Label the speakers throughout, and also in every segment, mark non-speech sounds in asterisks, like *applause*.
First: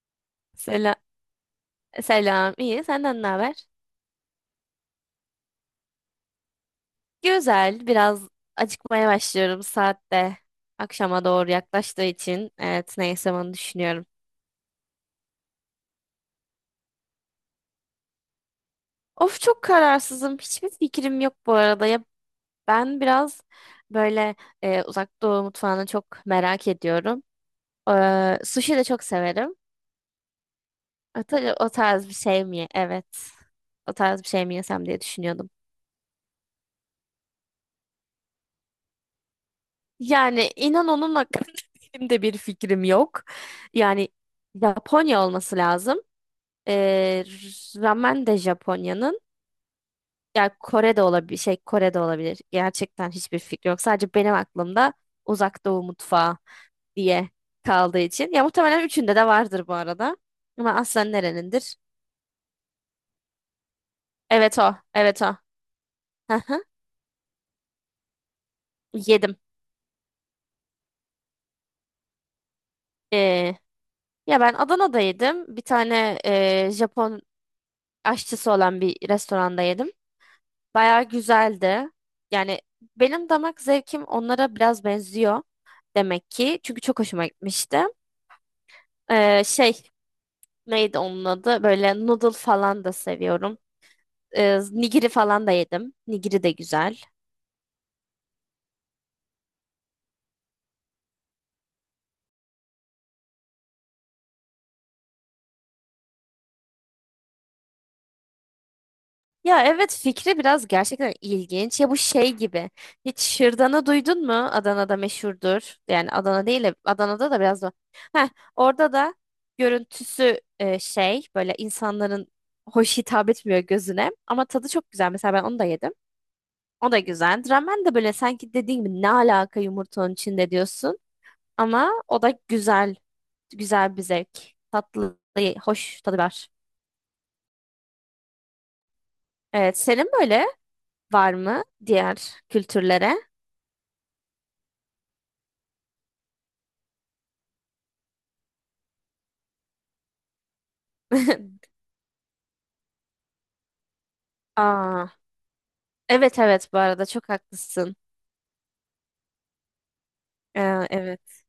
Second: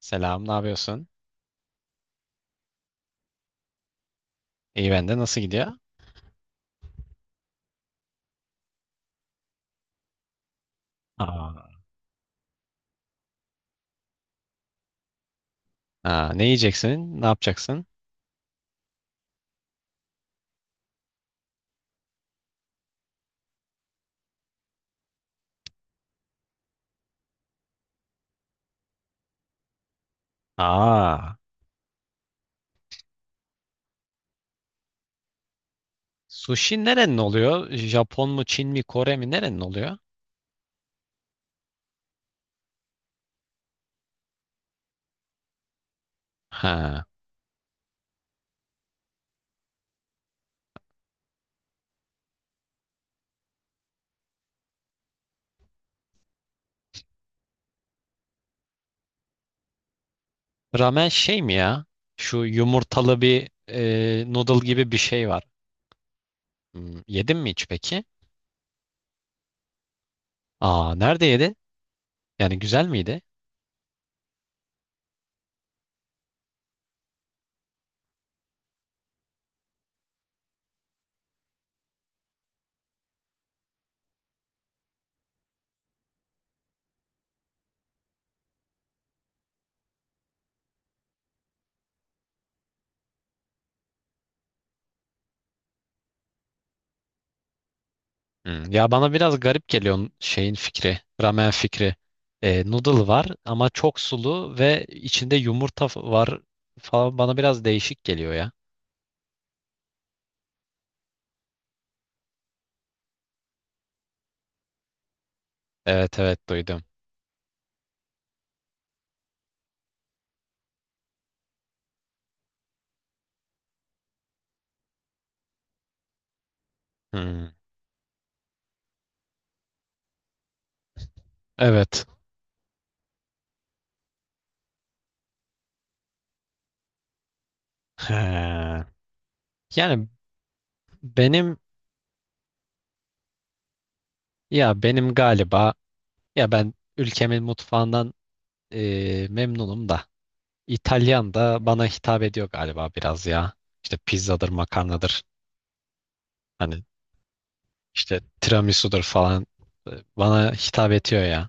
Speaker 1: Selam, ne
Speaker 2: Selam,
Speaker 1: yapıyorsun?
Speaker 2: selam. İyi. Senden ne haber?
Speaker 1: İyi ben de. Nasıl gidiyor?
Speaker 2: Güzel. Biraz acıkmaya başlıyorum saatte. Akşama doğru
Speaker 1: Aa,
Speaker 2: yaklaştığı için. Evet, ne yesem onu düşünüyorum.
Speaker 1: aa, ne yiyeceksin? Ne yapacaksın?
Speaker 2: Of çok kararsızım. Hiçbir fikrim yok bu arada. Ya ben biraz böyle Uzak Doğu mutfağını çok merak ediyorum. Sushi de çok severim. O,
Speaker 1: Aa,
Speaker 2: o tarz bir şey mi? Evet. O tarz bir şey mi yesem diye düşünüyordum.
Speaker 1: sushi nerenin oluyor? Japon mu, Çin mi, Kore mi? Nerenin oluyor?
Speaker 2: Yani inan onun hakkında *laughs* benim de bir fikrim yok. Yani Japonya olması lazım.
Speaker 1: Ha,
Speaker 2: Ee, Ramen de Japonya'nın. Yani Kore'de olabilir. Şey Kore'de olabilir. Gerçekten hiçbir fikrim yok. Sadece benim aklımda Uzak Doğu mutfağı diye kaldığı için. Ya muhtemelen üçünde de vardır bu arada. Ama
Speaker 1: ramen
Speaker 2: aslen
Speaker 1: şey mi
Speaker 2: nerenindir?
Speaker 1: ya? Şu yumurtalı bir
Speaker 2: Evet
Speaker 1: noodle
Speaker 2: o.
Speaker 1: gibi bir
Speaker 2: Evet
Speaker 1: şey
Speaker 2: o.
Speaker 1: var.
Speaker 2: Hı hı.
Speaker 1: Hmm, yedin mi hiç peki?
Speaker 2: Yedim.
Speaker 1: Aa, nerede yedin? Yani güzel miydi?
Speaker 2: Ee, Ya ben Adana'da yedim. Bir tane Japon aşçısı olan bir restoranda yedim. Bayağı güzeldi. Yani benim damak zevkim onlara biraz benziyor demek ki. Çünkü çok hoşuma gitmişti. Şey neydi onun adı? Böyle noodle falan da seviyorum. Nigiri falan da yedim. Nigiri de güzel.
Speaker 1: Hmm, ya bana biraz garip geliyor şeyin fikri, ramen fikri. Noodle var ama çok sulu ve içinde yumurta var falan bana biraz değişik geliyor ya.
Speaker 2: Ya evet fikri biraz gerçekten ilginç. Ya bu şey gibi. Hiç şırdanı duydun mu? Adana'da meşhurdur. Yani
Speaker 1: Evet evet,
Speaker 2: Adana değil de
Speaker 1: duydum.
Speaker 2: Adana'da da biraz da. Heh, orada da görüntüsü şey böyle insanların hoş hitap etmiyor gözüne. Ama tadı çok güzel. Mesela ben onu da yedim. O da güzel.
Speaker 1: Hmm.
Speaker 2: Ramen de böyle sanki dediğim gibi ne alaka yumurtanın içinde diyorsun. Ama
Speaker 1: Evet.
Speaker 2: o da güzel. Güzel bir zevk. Tatlı, hoş tadı var.
Speaker 1: He.
Speaker 2: Evet,
Speaker 1: Yani
Speaker 2: senin böyle var
Speaker 1: benim
Speaker 2: mı diğer kültürlere?
Speaker 1: ya benim galiba ya ben ülkemin mutfağından memnunum da İtalyan
Speaker 2: *laughs*
Speaker 1: da bana hitap ediyor galiba biraz ya. İşte pizzadır,
Speaker 2: Aa,
Speaker 1: makarnadır.
Speaker 2: evet evet bu
Speaker 1: Hani
Speaker 2: arada çok haklısın.
Speaker 1: işte tiramisu'dur falan e, bana
Speaker 2: Ee,
Speaker 1: hitap ediyor
Speaker 2: evet,
Speaker 1: ya.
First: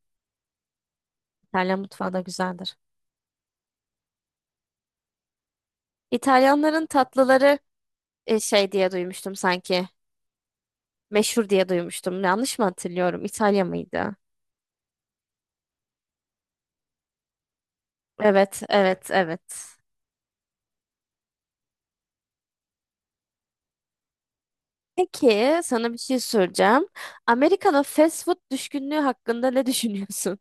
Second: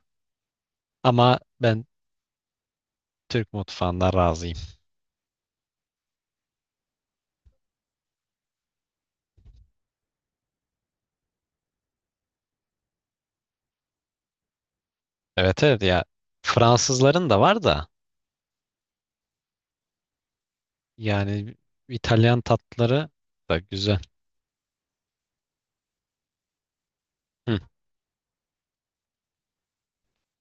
Speaker 1: Ama
Speaker 2: İtalyan
Speaker 1: ben
Speaker 2: mutfağı da güzeldir.
Speaker 1: Türk mutfağından razıyım.
Speaker 2: İtalyanların tatlıları şey diye duymuştum sanki. Meşhur diye duymuştum. Yanlış mı hatırlıyorum? İtalya mıydı?
Speaker 1: Evet evet ya, Fransızların da var da
Speaker 2: Evet evet evet.
Speaker 1: yani İtalyan tatları da güzel.
Speaker 2: Peki sana bir şey soracağım.
Speaker 1: Hı.
Speaker 2: Amerika'da fast food düşkünlüğü hakkında ne *laughs* düşünüyorsun?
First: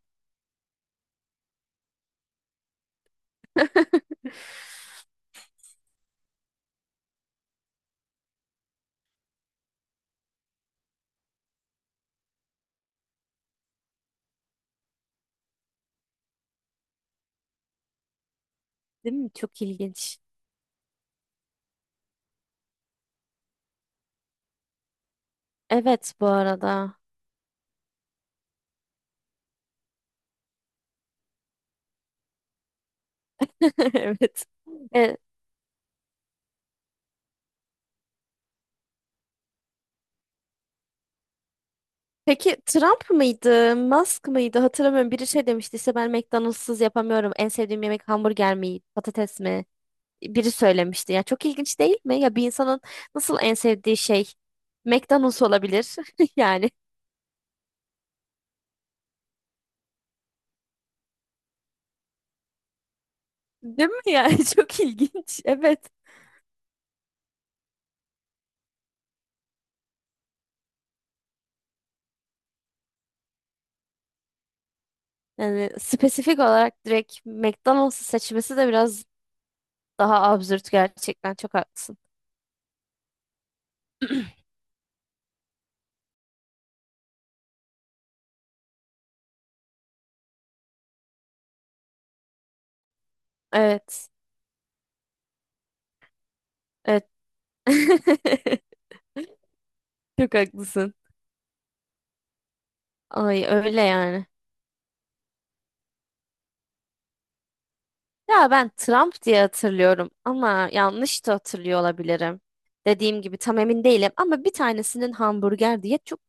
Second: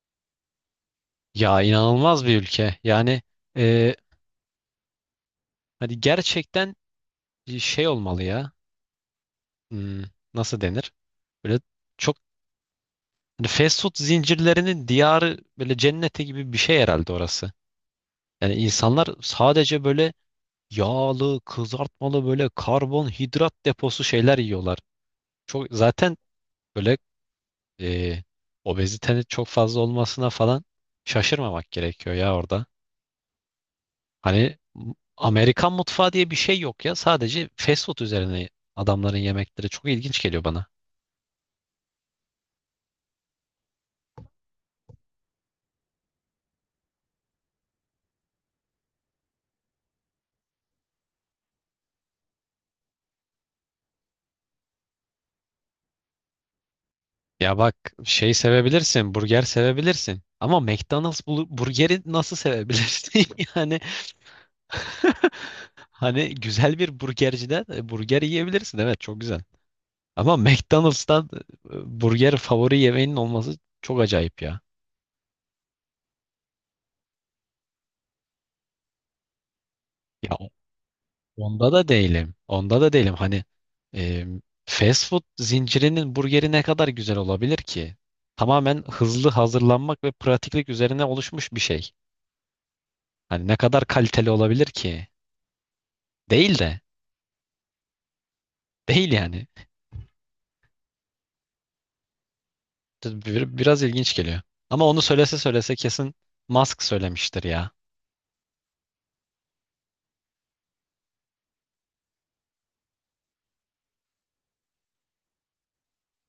Speaker 1: Ya inanılmaz bir ülke. Yani e, hani gerçekten bir şey olmalı ya. Hmm, nasıl denir? Böyle çok hani fast food zincirlerinin diyarı böyle cenneti gibi bir şey herhalde orası. Yani insanlar
Speaker 2: Değil mi? Çok
Speaker 1: sadece böyle
Speaker 2: ilginç.
Speaker 1: yağlı, kızartmalı böyle karbonhidrat deposu şeyler yiyorlar. Çok
Speaker 2: Evet
Speaker 1: zaten
Speaker 2: bu arada.
Speaker 1: böyle e, obezitenin çok fazla olmasına falan şaşırmamak gerekiyor ya orada.
Speaker 2: *laughs* Evet.
Speaker 1: Hani
Speaker 2: E,
Speaker 1: Amerikan mutfağı diye bir şey yok ya. Sadece fast food üzerine adamların yemekleri çok ilginç geliyor bana.
Speaker 2: Peki Trump mıydı, Musk mıydı hatırlamıyorum. Biri şey demişti işte ben McDonald's'sız yapamıyorum. En sevdiğim yemek hamburger mi, patates mi? Biri söylemişti. Ya çok ilginç değil mi? Ya bir insanın nasıl en sevdiği şey McDonald's olabilir *laughs* yani.
Speaker 1: Ya bak şey sevebilirsin, burger sevebilirsin. Ama McDonald's burgeri nasıl sevebilirsin? *laughs* Yani
Speaker 2: Değil mi yani? *laughs* Çok ilginç.
Speaker 1: *laughs*
Speaker 2: Evet.
Speaker 1: hani güzel bir burgerciden burger yiyebilirsin. Evet çok güzel. Ama McDonald's'tan burger favori yemeğinin olması çok acayip ya.
Speaker 2: Yani spesifik olarak direkt McDonald's'ı seçmesi de biraz daha
Speaker 1: Ya
Speaker 2: absürt gerçekten. Çok
Speaker 1: onda da
Speaker 2: haklısın.
Speaker 1: değilim. Onda da değilim. Hani e,
Speaker 2: *clears throat*
Speaker 1: fast food zincirinin burgeri ne kadar güzel olabilir ki? Tamamen hızlı hazırlanmak ve pratiklik üzerine oluşmuş bir şey. Hani ne kadar
Speaker 2: Evet.
Speaker 1: kaliteli olabilir ki? Değil de.
Speaker 2: Evet. *laughs*
Speaker 1: Değil yani.
Speaker 2: Çok haklısın. Ay öyle
Speaker 1: Biraz ilginç
Speaker 2: yani.
Speaker 1: geliyor. Ama onu söylese söylese kesin Musk söylemiştir ya.
Speaker 2: Ya ben Trump diye hatırlıyorum ama yanlış da hatırlıyor olabilirim. Dediğim gibi tam emin değilim ama bir tanesinin hamburger diye çok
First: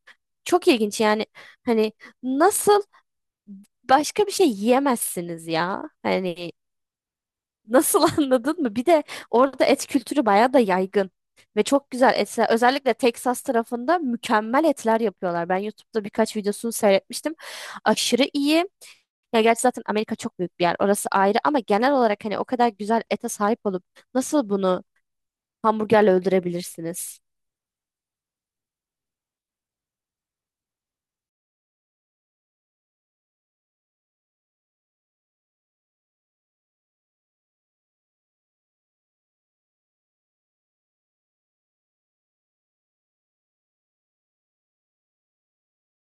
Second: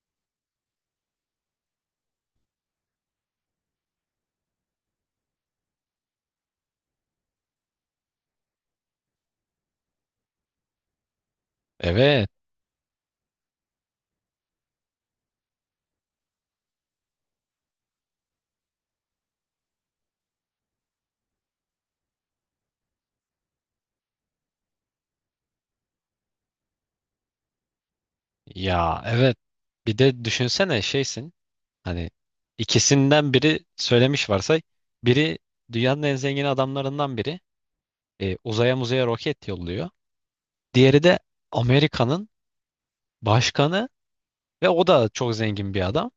Speaker 2: çok ilginç yani hani nasıl başka bir şey yiyemezsiniz ya. Hani nasıl *laughs* anladın mı? Bir de orada et kültürü bayağı da yaygın. Ve çok güzel
Speaker 1: Evet.
Speaker 2: etler. Özellikle Texas tarafında mükemmel etler yapıyorlar. Ben YouTube'da birkaç videosunu seyretmiştim. Aşırı iyi. Ya gerçi zaten Amerika çok büyük bir yer. Orası ayrı ama genel olarak hani o kadar güzel ete sahip olup nasıl bunu hamburgerle öldürebilirsiniz?
Speaker 1: Ya evet. Bir de düşünsene şeysin. Hani ikisinden biri söylemiş varsay. Biri dünyanın en zengin adamlarından biri. E, uzaya muzaya roket yolluyor. Diğeri de Amerika'nın başkanı ve o da çok zengin bir adam.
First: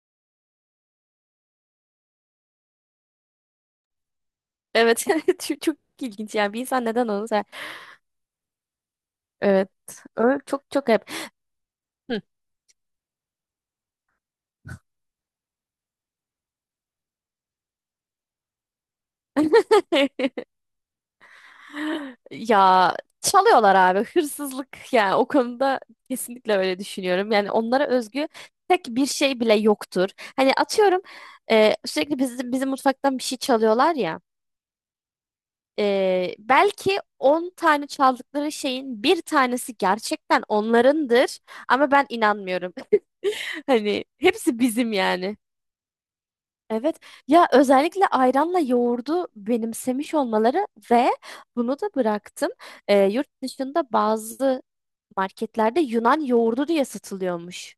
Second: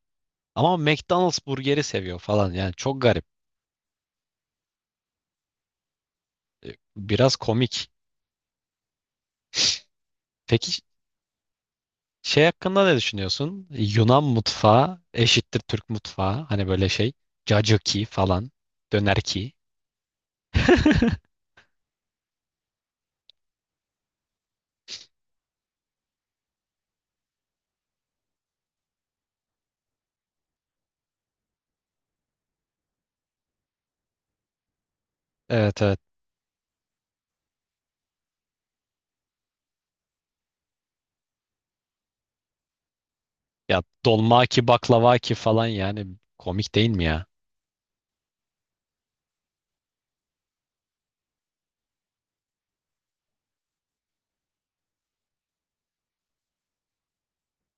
Speaker 1: Ama McDonald's burgeri seviyor falan. Yani çok garip.
Speaker 2: Evet. *laughs* Çok, çok ilginç yani. Bir insan neden onu
Speaker 1: Biraz
Speaker 2: sever?
Speaker 1: komik.
Speaker 2: Evet. Öyle çok
Speaker 1: Peki
Speaker 2: çok hep. Hı.
Speaker 1: şey hakkında ne düşünüyorsun? Yunan mutfağı eşittir Türk mutfağı. Hani böyle şey. Cacıki falan. Dönerki.
Speaker 2: *laughs* Ya çalıyorlar abi, hırsızlık yani o konuda kesinlikle öyle düşünüyorum. Yani onlara özgü tek bir şey bile yoktur. Hani atıyorum sürekli bizim mutfaktan bir şey çalıyorlar ya.
Speaker 1: Evet evet.
Speaker 2: E, belki 10 tane çaldıkları şeyin bir tanesi gerçekten onlarındır ama ben inanmıyorum. *laughs*
Speaker 1: Ya
Speaker 2: Hani
Speaker 1: dolma
Speaker 2: hepsi
Speaker 1: ki
Speaker 2: bizim
Speaker 1: baklava ki
Speaker 2: yani.
Speaker 1: falan yani komik değil
Speaker 2: Evet,
Speaker 1: mi ya?
Speaker 2: ya özellikle ayranla yoğurdu benimsemiş olmaları ve bunu da bıraktım. Yurt dışında bazı marketlerde Yunan yoğurdu diye satılıyormuş.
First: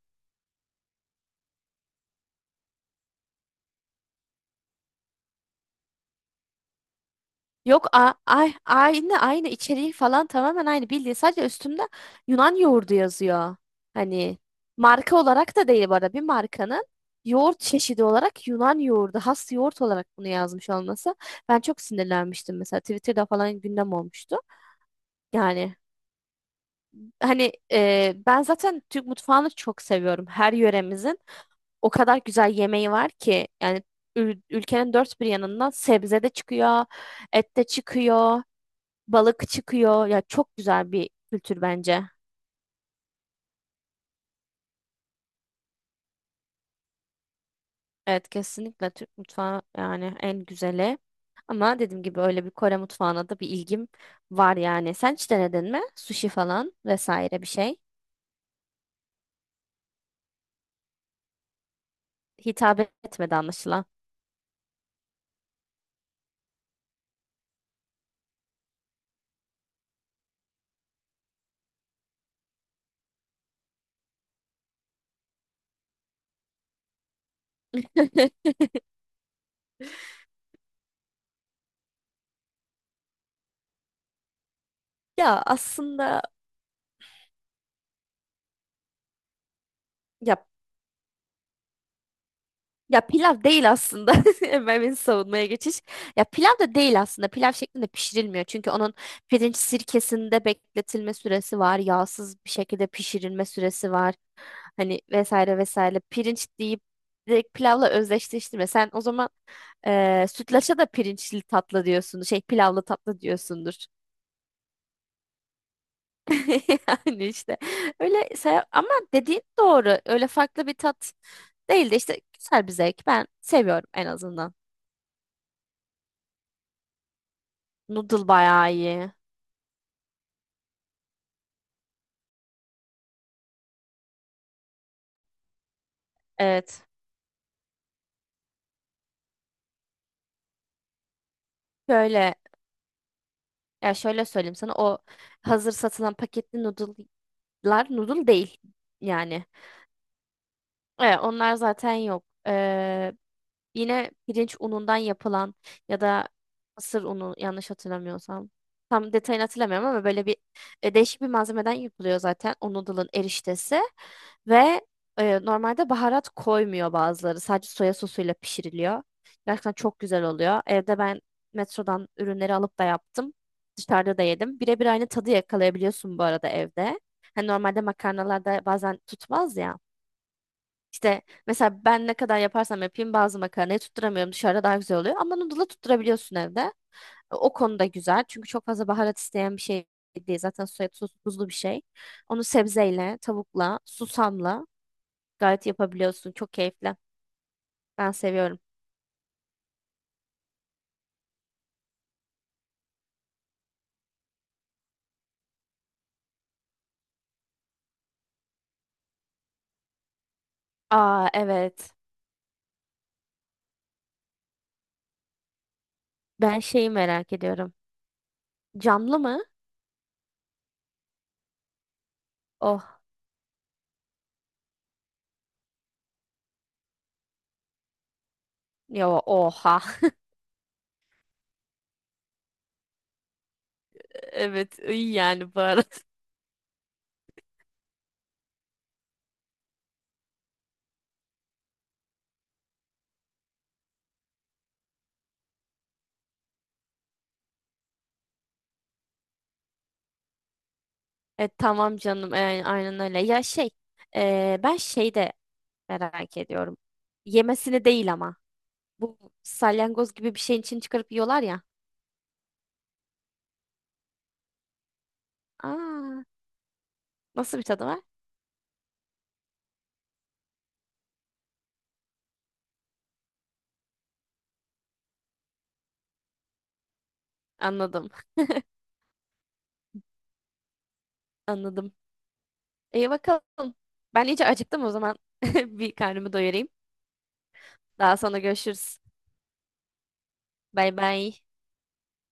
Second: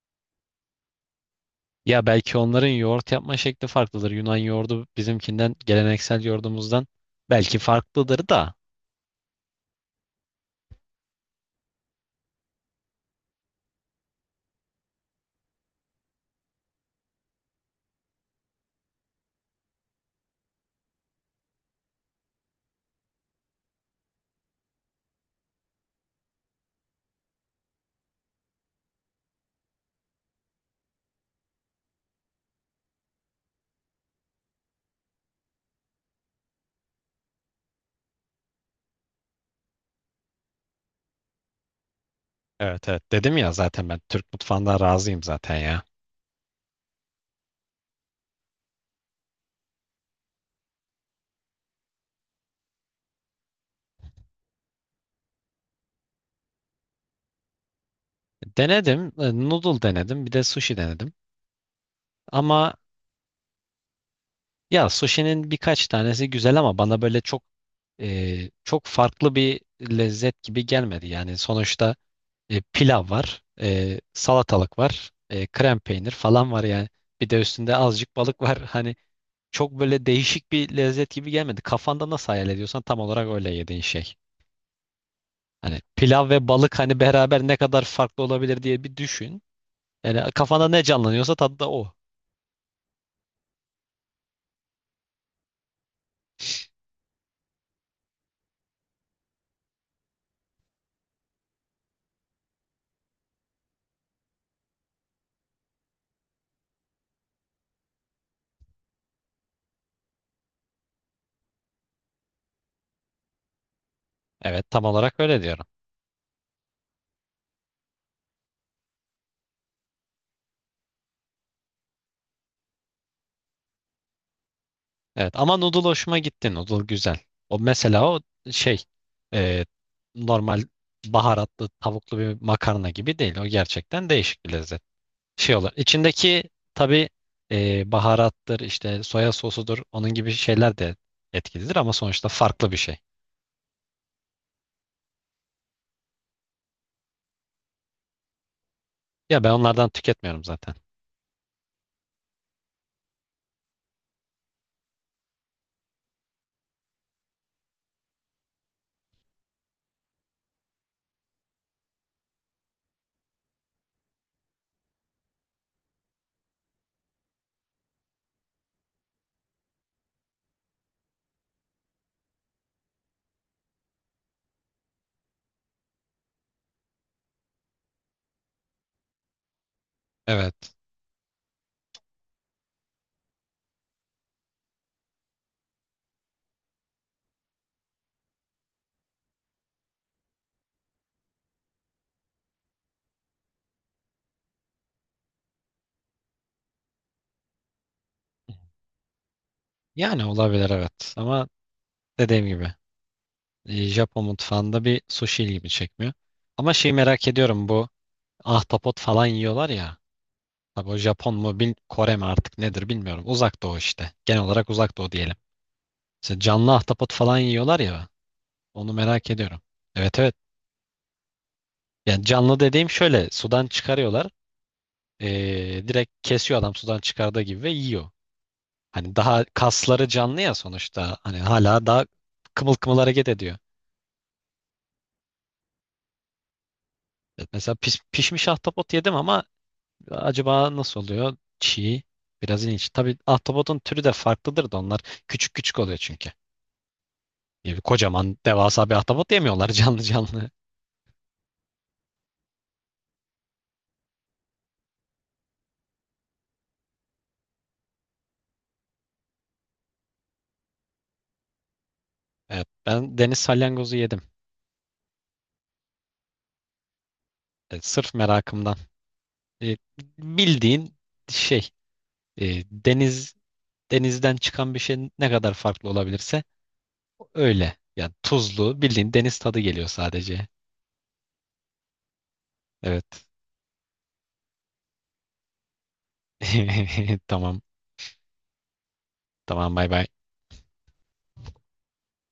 Speaker 1: Ya belki onların yoğurt yapma şekli farklıdır. Yunan yoğurdu bizimkinden, geleneksel yoğurdumuzdan belki
Speaker 2: Yok
Speaker 1: farklıdır da.
Speaker 2: ay, aynı aynı içeriği falan tamamen aynı bildiğin sadece üstünde Yunan yoğurdu yazıyor. Hani marka olarak da değil bu arada bir markanın yoğurt çeşidi olarak Yunan yoğurdu has yoğurt olarak bunu yazmış olması. Ben çok sinirlenmiştim mesela Twitter'da falan gündem olmuştu. Yani hani ben zaten Türk mutfağını çok seviyorum. Her yöremizin o kadar güzel yemeği var ki yani ülkenin dört bir yanından sebze de çıkıyor, et de çıkıyor, balık çıkıyor. Ya çok güzel bir kültür bence.
Speaker 1: Evet evet, dedim ya zaten ben Türk mutfağından razıyım zaten ya.
Speaker 2: Evet, kesinlikle Türk mutfağı yani en güzeli. Ama dediğim gibi öyle bir Kore mutfağına da bir ilgim var yani. Sen hiç denedin mi? Sushi falan vesaire bir şey.
Speaker 1: Denedim. Noodle denedim. Bir de sushi denedim. Ama
Speaker 2: Hitap etmedi anlaşılan.
Speaker 1: ya sushi'nin birkaç tanesi güzel ama bana böyle çok çok farklı bir lezzet gibi gelmedi. Yani sonuçta pilav var, salatalık var, krem peynir falan var yani. Bir de üstünde azıcık balık
Speaker 2: *laughs*
Speaker 1: var. *laughs* Hani çok böyle değişik bir lezzet gibi gelmedi. Kafanda nasıl hayal ediyorsan tam olarak öyle yediğin şey.
Speaker 2: Ya
Speaker 1: Hani
Speaker 2: aslında
Speaker 1: pilav ve balık hani beraber ne kadar farklı olabilir diye bir düşün. Yani
Speaker 2: ya
Speaker 1: kafanda ne canlanıyorsa tadı da o.
Speaker 2: Ya pilav değil aslında. *laughs* Hemen beni savunmaya geçiş. Ya pilav da değil aslında. Pilav şeklinde pişirilmiyor. Çünkü onun pirinç sirkesinde bekletilme süresi var. Yağsız bir şekilde pişirilme süresi var. Hani vesaire vesaire. Pirinç deyip direkt pilavla özdeşleştirme. Sen o zaman sütlaça da pirinçli tatlı diyorsun. Şey pilavlı tatlı diyorsundur.
Speaker 1: Evet tam olarak öyle diyorum.
Speaker 2: *laughs* Yani işte öyle say ama dediğin doğru. Öyle farklı bir tat değil de işte güzel bir zevk. Ben seviyorum en azından.
Speaker 1: Evet ama noodle hoşuma gitti. Noodle güzel. O mesela
Speaker 2: Noodle bayağı
Speaker 1: şey
Speaker 2: iyi.
Speaker 1: e, normal baharatlı tavuklu bir makarna gibi değil. O gerçekten değişik bir lezzet. Şey olur. İçindeki
Speaker 2: Evet.
Speaker 1: tabii baharattır işte soya sosudur onun gibi şeyler de etkilidir ama sonuçta
Speaker 2: Şöyle,
Speaker 1: farklı bir şey.
Speaker 2: ya şöyle söyleyeyim sana, o hazır satılan paketli noodle'lar noodle değil
Speaker 1: Ya
Speaker 2: yani.
Speaker 1: ben onlardan tüketmiyorum zaten.
Speaker 2: Evet, onlar zaten yok. Yine pirinç unundan yapılan ya da mısır unu yanlış hatırlamıyorsam. Tam detayını hatırlamıyorum ama böyle bir değişik bir malzemeden yapılıyor zaten o noodle'ın eriştesi. Ve normalde baharat koymuyor bazıları. Sadece soya sosuyla pişiriliyor. Gerçekten çok güzel oluyor. Evde ben metrodan ürünleri alıp da yaptım. Dışarıda da yedim. Birebir aynı tadı yakalayabiliyorsun bu arada evde. Hani normalde makarnalarda bazen tutmaz ya.
Speaker 1: Evet.
Speaker 2: İşte mesela ben ne kadar yaparsam yapayım bazı makarnayı tutturamıyorum. Dışarıda daha güzel oluyor. Ama noodle'ı tutturabiliyorsun evde. O konuda güzel. Çünkü çok fazla baharat isteyen bir şey değil. Zaten soya sosu tuzlu bir şey. Onu sebzeyle, tavukla, susamla gayet yapabiliyorsun. Çok keyifli. Ben seviyorum.
Speaker 1: Yani olabilir evet. Ama dediğim gibi Japon mutfağında bir sushi ilgimi çekmiyor. Ama şeyi merak ediyorum, bu ahtapot falan yiyorlar ya. Tabii o
Speaker 2: Aa
Speaker 1: Japon mu bil
Speaker 2: evet.
Speaker 1: Kore mi artık nedir bilmiyorum. Uzak Doğu işte. Genel olarak Uzak Doğu diyelim. İşte
Speaker 2: Ben
Speaker 1: canlı
Speaker 2: şeyi
Speaker 1: ahtapot
Speaker 2: merak
Speaker 1: falan
Speaker 2: ediyorum.
Speaker 1: yiyorlar ya. Onu
Speaker 2: Camlı
Speaker 1: merak
Speaker 2: mı?
Speaker 1: ediyorum. Evet evet. Yani canlı dediğim
Speaker 2: Oh.
Speaker 1: şöyle sudan çıkarıyorlar. E, direkt kesiyor adam sudan çıkardığı gibi ve yiyor.
Speaker 2: Ya
Speaker 1: Hani daha
Speaker 2: oha.
Speaker 1: kasları
Speaker 2: *laughs*
Speaker 1: canlı ya sonuçta. Hani hala daha kımıl kımıl hareket ediyor.
Speaker 2: Evet iyi yani baharat.
Speaker 1: Evet. Mesela pişmiş ahtapot yedim ama acaba nasıl oluyor? Çiğ. Biraz ilginç. Tabii ahtapotun türü de farklıdır da onlar küçük küçük oluyor çünkü. Yani kocaman devasa bir ahtapot yemiyorlar *laughs* canlı canlı.
Speaker 2: E, tamam canım. E, aynen öyle. Ya şey, ben şeyde merak ediyorum. Yemesini değil ama. Bu salyangoz gibi bir şeyin için çıkarıp yiyorlar ya.
Speaker 1: Evet, ben deniz salyangozu yedim.
Speaker 2: Aa, nasıl bir
Speaker 1: E,
Speaker 2: tadı var?
Speaker 1: sırf merakımdan. E, bildiğin şey e, deniz denizden çıkan bir şey ne kadar farklı olabilirse öyle.
Speaker 2: Anladım.
Speaker 1: Yani
Speaker 2: *laughs*
Speaker 1: tuzlu bildiğin deniz tadı geliyor sadece.
Speaker 2: Anladım. İyi
Speaker 1: Evet.
Speaker 2: bakalım. Ben iyice acıktım o zaman. *laughs* Bir karnımı doyurayım.
Speaker 1: *laughs* Tamam.
Speaker 2: Daha sonra görüşürüz.
Speaker 1: Tamam bay bay.
Speaker 2: Bay bay.